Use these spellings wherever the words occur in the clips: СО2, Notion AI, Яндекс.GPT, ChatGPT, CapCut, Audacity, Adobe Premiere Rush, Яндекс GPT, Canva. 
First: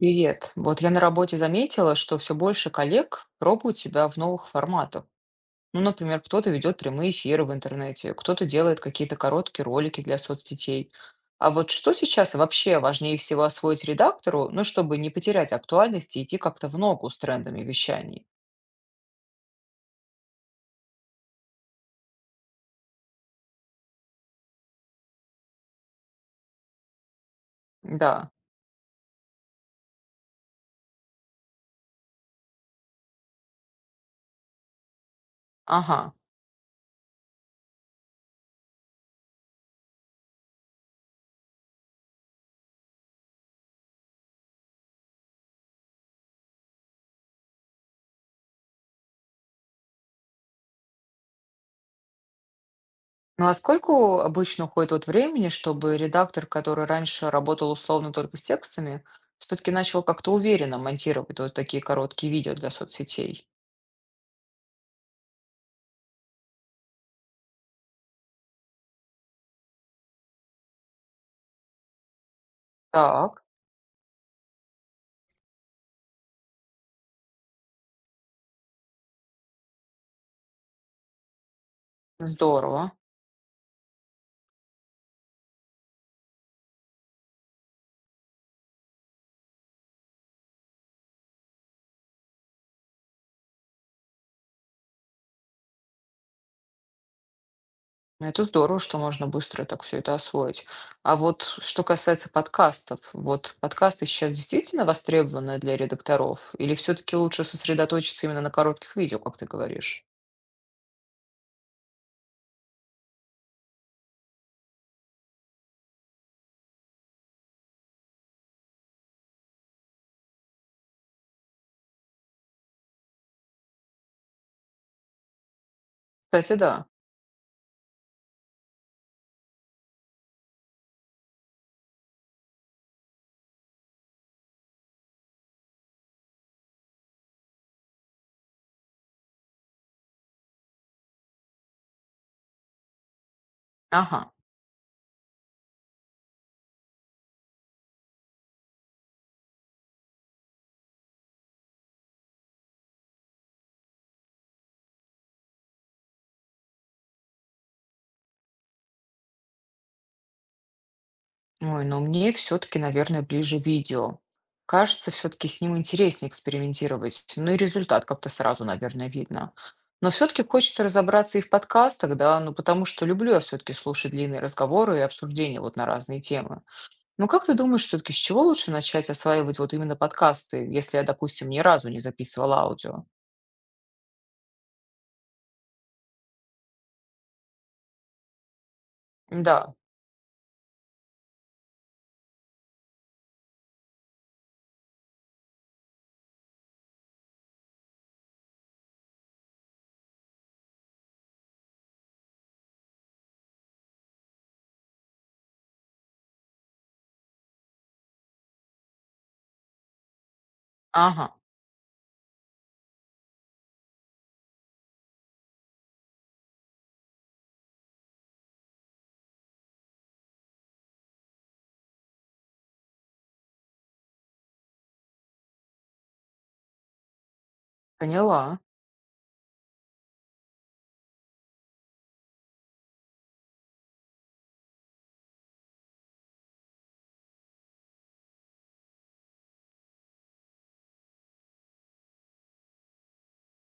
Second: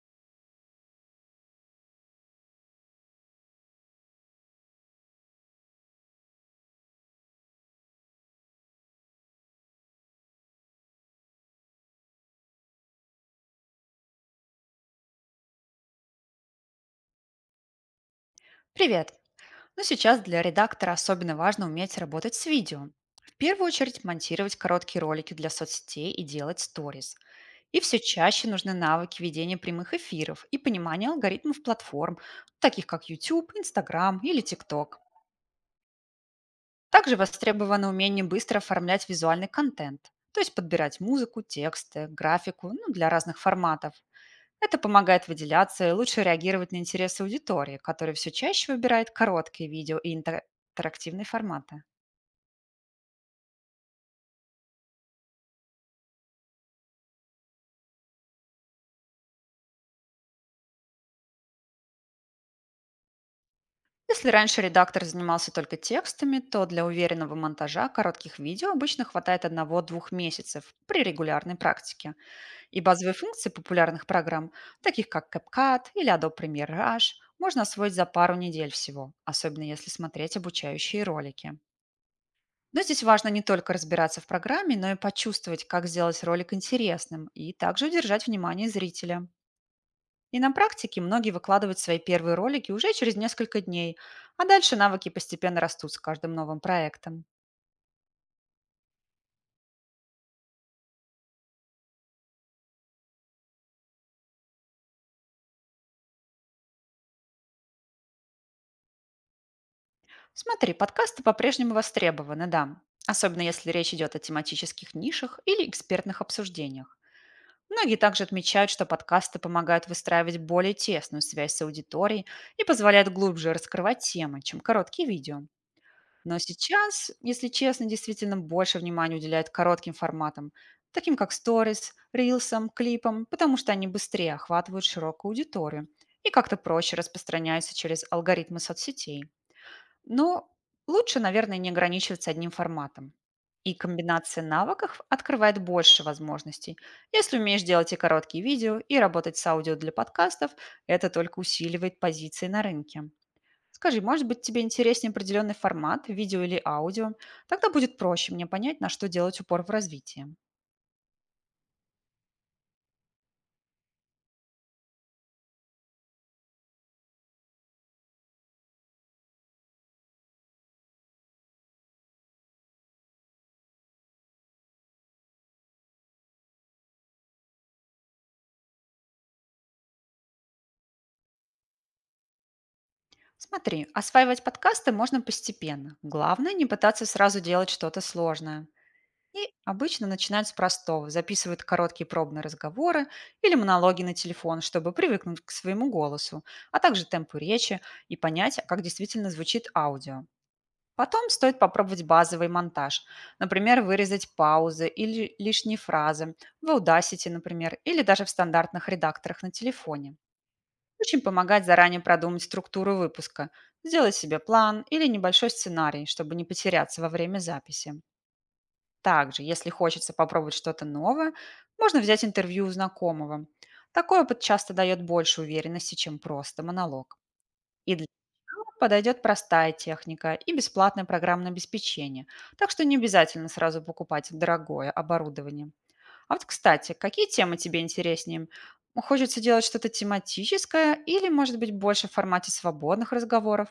Привет. Вот я на работе заметила, что все больше коллег пробуют себя в новых форматах. Ну, например, кто-то ведет прямые эфиры в интернете, кто-то делает какие-то короткие ролики для соцсетей. А вот что сейчас вообще важнее всего освоить редактору, ну, чтобы не потерять актуальность и идти как-то в ногу с трендами вещаний? Привет! Но сейчас для редактора особенно важно уметь работать с видео. В первую очередь монтировать короткие ролики для соцсетей и делать сторис. И все Да. чаще нужны навыки ведения прямых эфиров и понимания алгоритмов платформ, таких как YouTube, Instagram или TikTok. Ага. Также востребовано умение быстро оформлять визуальный контент, то есть подбирать музыку, тексты, графику, ну, для разных форматов. Это помогает выделяться и лучше реагировать на интересы аудитории, которая все чаще выбирает короткие видео и интерактивные форматы. Ну а сколько обычно уходит от времени, чтобы редактор, который раньше работал условно только с текстами, все-таки начал как-то уверенно монтировать вот такие короткие видео для соцсетей? Если раньше редактор занимался только текстами, то для уверенного монтажа коротких видео обычно хватает одного-двух месяцев при регулярной практике. И базовые Так, функции популярных программ, таких как CapCut или Adobe Premiere Rush, можно освоить за пару недель всего, особенно если смотреть обучающие ролики. Но здорово. здесь важно не только разбираться в программе, но и почувствовать, как сделать ролик интересным, и также удержать внимание зрителя. И на практике многие выкладывают свои первые ролики уже через несколько дней, а дальше навыки постепенно растут с каждым новым проектом. Это здорово, что можно быстро так все это освоить. А вот что касается подкастов, вот подкасты сейчас действительно востребованы для редакторов или все таки лучше сосредоточиться именно на коротких видео, как ты говоришь? Смотри, подкасты по-прежнему востребованы, да, особенно если речь идет о тематических нишах или экспертных обсуждениях. Многие также отмечают, что подкасты помогают выстраивать более тесную связь с аудиторией и позволяют глубже раскрывать темы, чем короткие видео. Но Кстати, да. сейчас, если честно, действительно больше внимания уделяют коротким форматам, таким как сторис, рилсам, клипам, потому что они быстрее охватывают широкую аудиторию и как-то проще распространяются через алгоритмы соцсетей. Но лучше, наверное, не ограничиваться одним форматом. И Ага. комбинация навыков открывает больше возможностей. Если умеешь делать и короткие видео, и работать с аудио для подкастов, это только усиливает позиции на рынке. Скажи, может быть, тебе интереснее определенный формат, видео или аудио? Тогда будет проще мне понять, на что делать упор в развитии. Ой, но мне все-таки, наверное, ближе видео. Кажется, все-таки с ним интереснее экспериментировать. Ну и результат как-то сразу, наверное, видно. Но все-таки хочется разобраться и в подкастах, да, ну потому что люблю я все-таки слушать длинные разговоры и обсуждения вот на разные темы. Ну как ты думаешь, все-таки с чего лучше начать осваивать вот именно подкасты, если я, допустим, ни разу не записывала аудио? Смотри, осваивать подкасты можно постепенно. Главное, не пытаться сразу делать что-то сложное. И Да, обычно начинают с простого. Записывают короткие пробные разговоры или монологи на телефон, чтобы привыкнуть к своему голосу, а также темпу речи и понять, а как действительно звучит аудио. Потом стоит попробовать базовый монтаж. Например, вырезать паузы или лишние фразы в Audacity, например, или даже в стандартных редакторах на телефоне. Очень ага, помогает заранее продумать структуру выпуска, сделать себе план или небольшой сценарий, чтобы не потеряться во время записи. Также, если хочется попробовать что-то новое, можно взять интервью у знакомого. Такой опыт часто дает больше уверенности, чем просто монолог. И для поняла. начала подойдет простая техника и бесплатное программное обеспечение, так что не обязательно сразу покупать дорогое оборудование. А вот, кстати, какие темы тебе интереснее? Хочется делать что-то тематическое или, может быть, больше в формате свободных разговоров?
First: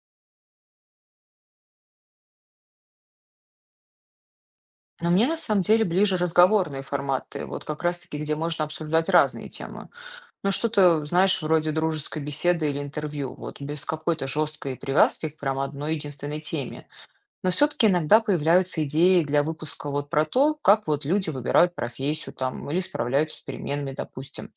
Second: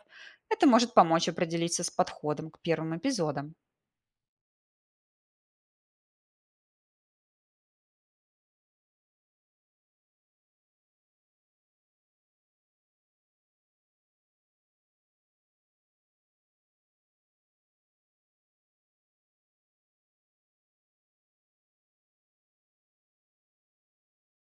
Это может помочь определиться с подходом к первым эпизодам. Но мне на самом деле ближе разговорные форматы, вот как раз-таки, где можно обсуждать разные темы. Ну, что-то, знаешь, вроде дружеской беседы или интервью, вот без какой-то жесткой привязки к прям одной единственной теме. Но все-таки иногда появляются идеи для выпуска вот про то, как вот люди выбирают профессию там или справляются с переменами, допустим.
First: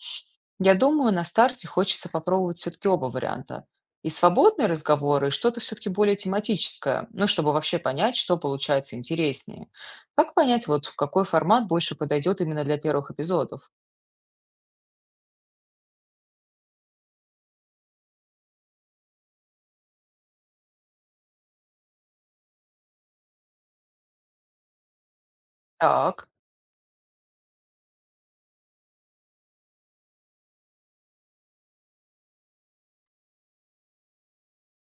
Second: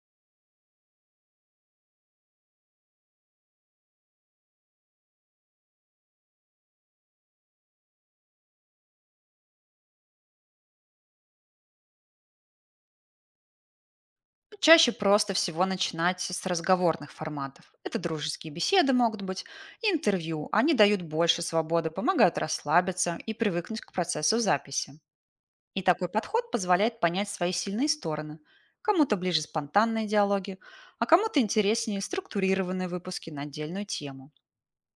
Я думаю, на старте хочется попробовать все-таки оба варианта. И свободные разговоры, и что-то все-таки более тематическое, ну, чтобы вообще понять, что получается интереснее. Как понять, вот какой формат больше подойдет именно для первых эпизодов? Чаще просто всего начинать с разговорных форматов. Это дружеские беседы могут быть, и интервью. Они дают больше свободы, помогают расслабиться и привыкнуть к процессу записи. И такой Так, подход позволяет понять свои сильные стороны. Кому-то ближе спонтанные диалоги, а кому-то интереснее структурированные выпуски на отдельную тему.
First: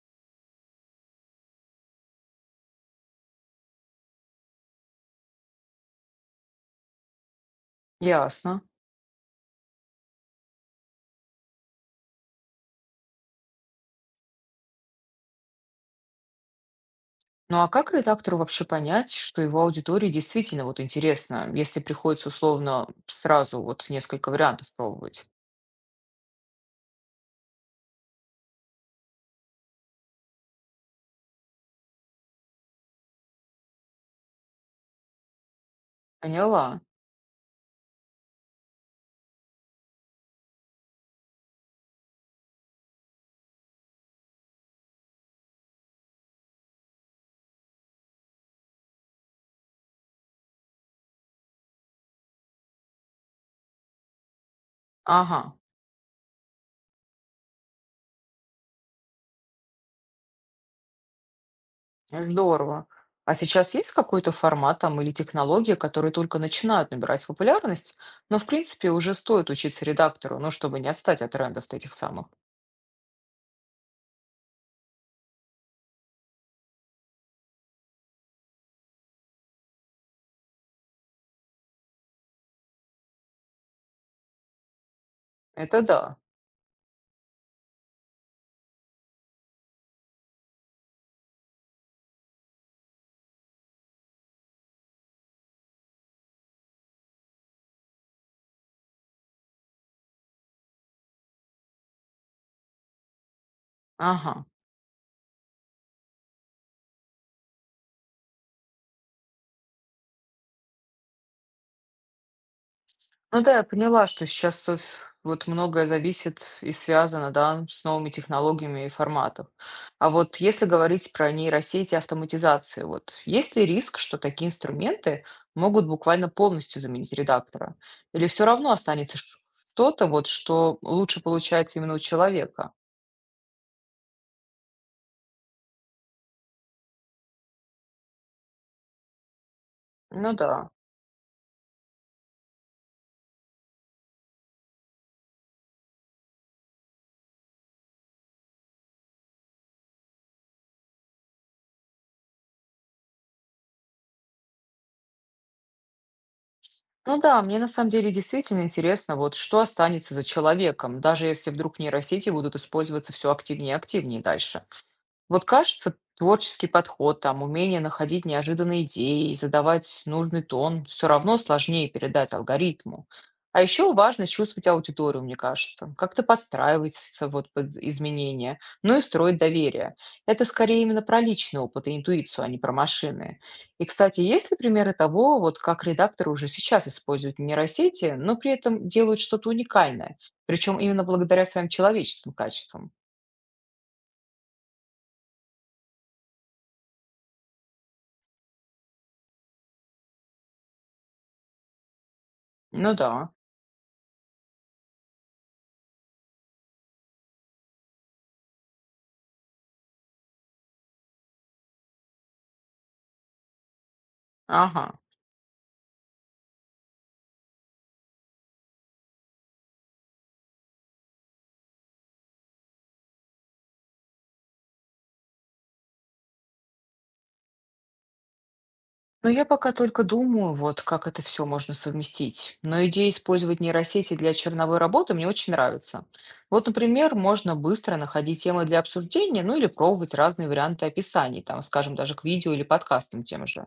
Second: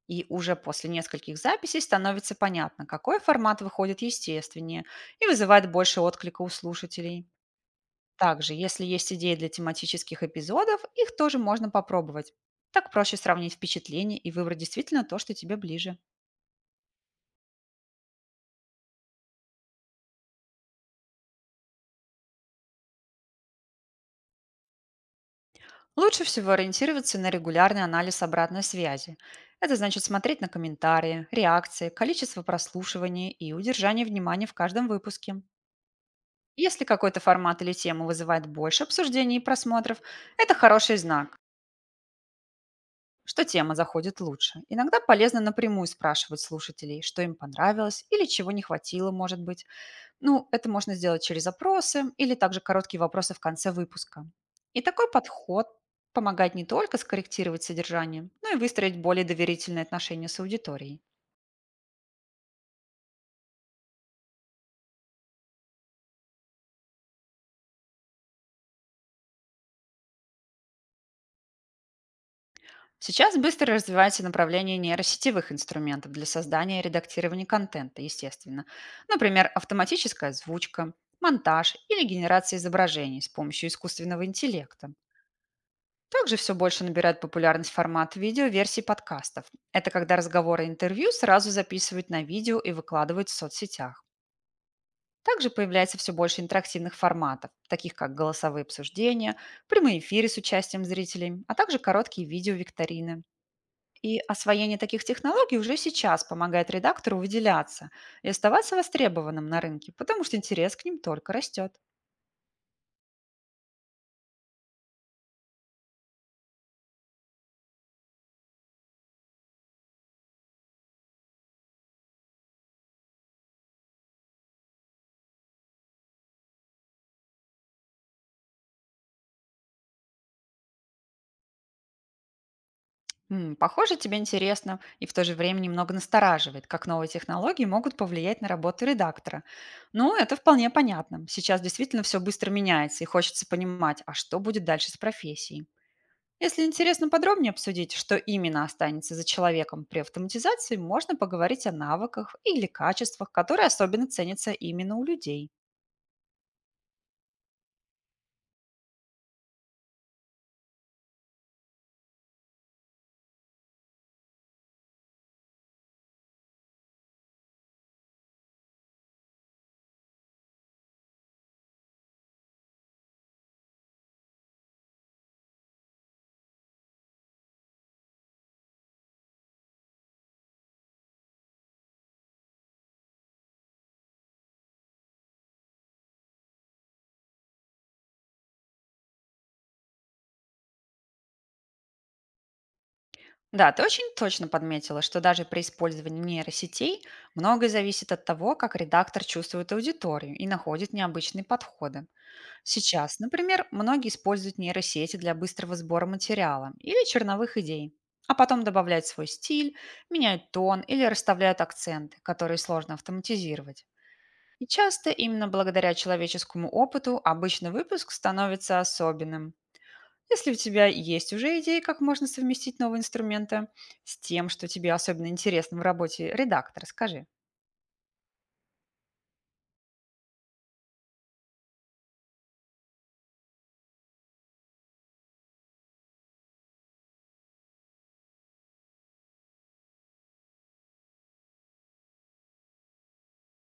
И уже после нескольких записей становится понятно, какой формат выходит естественнее и вызывает больше отклика у слушателей. Также, ясно. если есть идеи для тематических эпизодов, их тоже можно попробовать. Так проще сравнить впечатления и выбрать действительно то, что тебе ближе. Ну а как редактору вообще понять, что его аудитории действительно вот интересно, если приходится условно сразу вот несколько вариантов пробовать? Лучше всего ориентироваться на регулярный анализ обратной связи. Это значит смотреть на комментарии, реакции, количество прослушиваний и удержание внимания в каждом выпуске. Поняла. Если какой-то формат или тема вызывает больше обсуждений и просмотров, это хороший знак, что тема заходит лучше. Иногда полезно напрямую спрашивать слушателей, что им понравилось или чего не хватило, может быть. Ну, это можно сделать через опросы или также короткие вопросы в конце выпуска. И такой Ага, подход помогает не только скорректировать содержание, но и выстроить более доверительные отношения с аудиторией. здорово. А сейчас есть какой-то формат там или технология, которые только начинают набирать популярность, но в принципе уже стоит учиться редактору, ну чтобы не отстать от трендов этих самых? Сейчас быстро развивается направление нейросетевых инструментов для создания и редактирования контента, естественно. Например, автоматическая озвучка, монтаж или генерация изображений с помощью искусственного интеллекта. Это да. Также все больше набирает популярность формат видео-версий подкастов. Это когда разговоры и интервью сразу записывают на видео и выкладывают в соцсетях. Также появляется все больше интерактивных форматов, таких как голосовые обсуждения, прямые эфиры с участием зрителей, а также короткие видео-викторины. И Ага. освоение таких технологий уже сейчас помогает редактору выделяться и оставаться востребованным на рынке, потому что интерес к ним только растет. Ну да, я поняла, что сейчас со вот многое зависит и связано, да, с новыми технологиями и форматом. А вот если говорить про нейросети и автоматизацию, вот есть ли риск, что такие инструменты могут буквально полностью заменить редактора? Или все равно останется что-то, вот, что лучше получается именно у человека? Похоже, тебе интересно и в то же время немного настораживает, как новые технологии могут повлиять на работу редактора. Ну, Ну это вполне да. понятно. Сейчас действительно все быстро меняется, и хочется понимать, а что будет дальше с профессией. Если интересно подробнее обсудить, что именно останется за человеком при автоматизации, можно поговорить о навыках или качествах, которые особенно ценятся именно у людей. Ну да, мне на самом деле действительно интересно, вот что останется за человеком, даже если вдруг нейросети будут использоваться все активнее и активнее дальше. Вот кажется, творческий подход, там, умение находить неожиданные идеи и задавать нужный тон все равно сложнее передать алгоритму. А еще важно чувствовать аудиторию, мне кажется, как-то подстраиваться вот под изменения, ну и строить доверие. Это скорее именно про личный опыт и интуицию, а не про машины. И, кстати, есть ли примеры того, вот как редакторы уже сейчас используют нейросети, но при этом делают что-то уникальное, причем именно благодаря своим человеческим качествам? Да, ты очень точно подметила, что даже при использовании нейросетей многое зависит от того, как редактор чувствует аудиторию и находит необычные подходы. Ну да, Сейчас, например, многие используют нейросети для быстрого сбора материала или черновых идей, а потом добавляют свой стиль, меняют тон или расставляют акценты, которые сложно автоматизировать. И ага. часто именно благодаря человеческому опыту обычный выпуск становится особенным. Если у тебя есть уже идеи, как можно совместить новые инструменты с тем, что тебе особенно интересно в работе редактора, скажи. Но я пока только думаю, вот как это все можно совместить. Но идея использовать нейросети для черновой работы мне очень нравится. Вот, например, можно быстро находить темы для обсуждения, ну или пробовать разные варианты описаний, там, скажем, даже к видео или подкастам тем же.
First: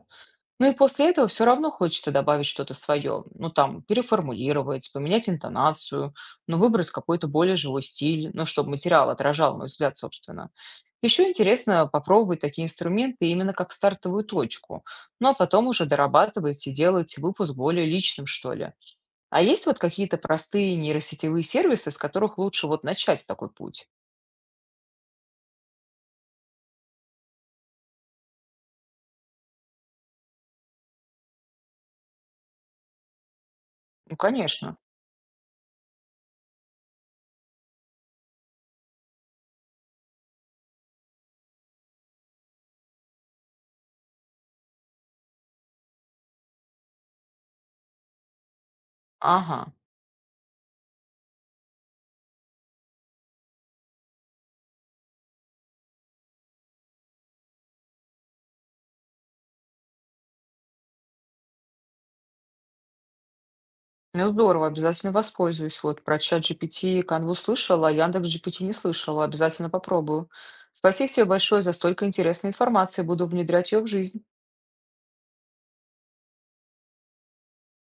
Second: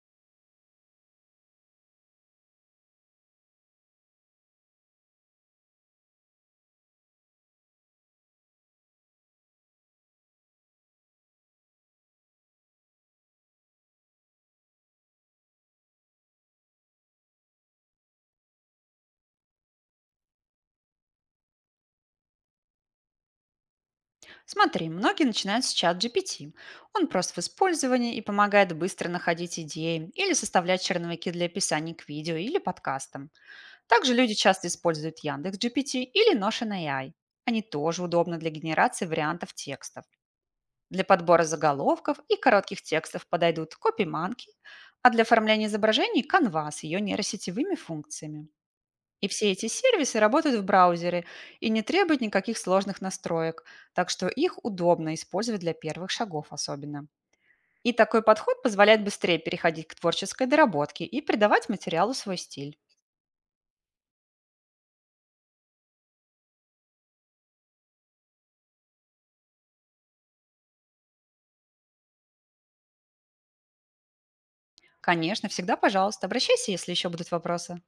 Ну и после этого все равно хочется добавить что-то свое. Ну там, переформулировать, поменять интонацию, ну выбрать какой-то более живой стиль, ну чтобы материал отражал мой взгляд, собственно. Еще интересно попробовать такие инструменты именно как стартовую точку, ну а потом уже дорабатывать и делать выпуск более личным, что ли. А есть вот какие-то простые нейросетевые сервисы, с которых лучше вот начать такой путь? Смотри, многие начинают с чат GPT. Он прост в использовании и помогает быстро находить идеи или составлять черновики для описаний к видео или подкастам. Также Ну, люди часто конечно. используют Яндекс GPT или Notion AI. Они тоже удобны для генерации вариантов текстов. Для подбора заголовков и коротких текстов подойдут копиманки, а для оформления изображений — Canva с ее нейросетевыми функциями. И все Ага. эти сервисы работают в браузере и не требуют никаких сложных настроек, так что их удобно использовать для первых шагов особенно. И такой подход позволяет быстрее переходить к творческой доработке и придавать материалу свой стиль. Ну, здорово, обязательно воспользуюсь. Вот про ChatGPT и Canva слышала, а Яндекс.GPT не слышала. Обязательно попробую. Спасибо тебе большое за столько интересной информации. Буду внедрять ее в жизнь. Конечно, всегда, пожалуйста, обращайся, если еще будут вопросы.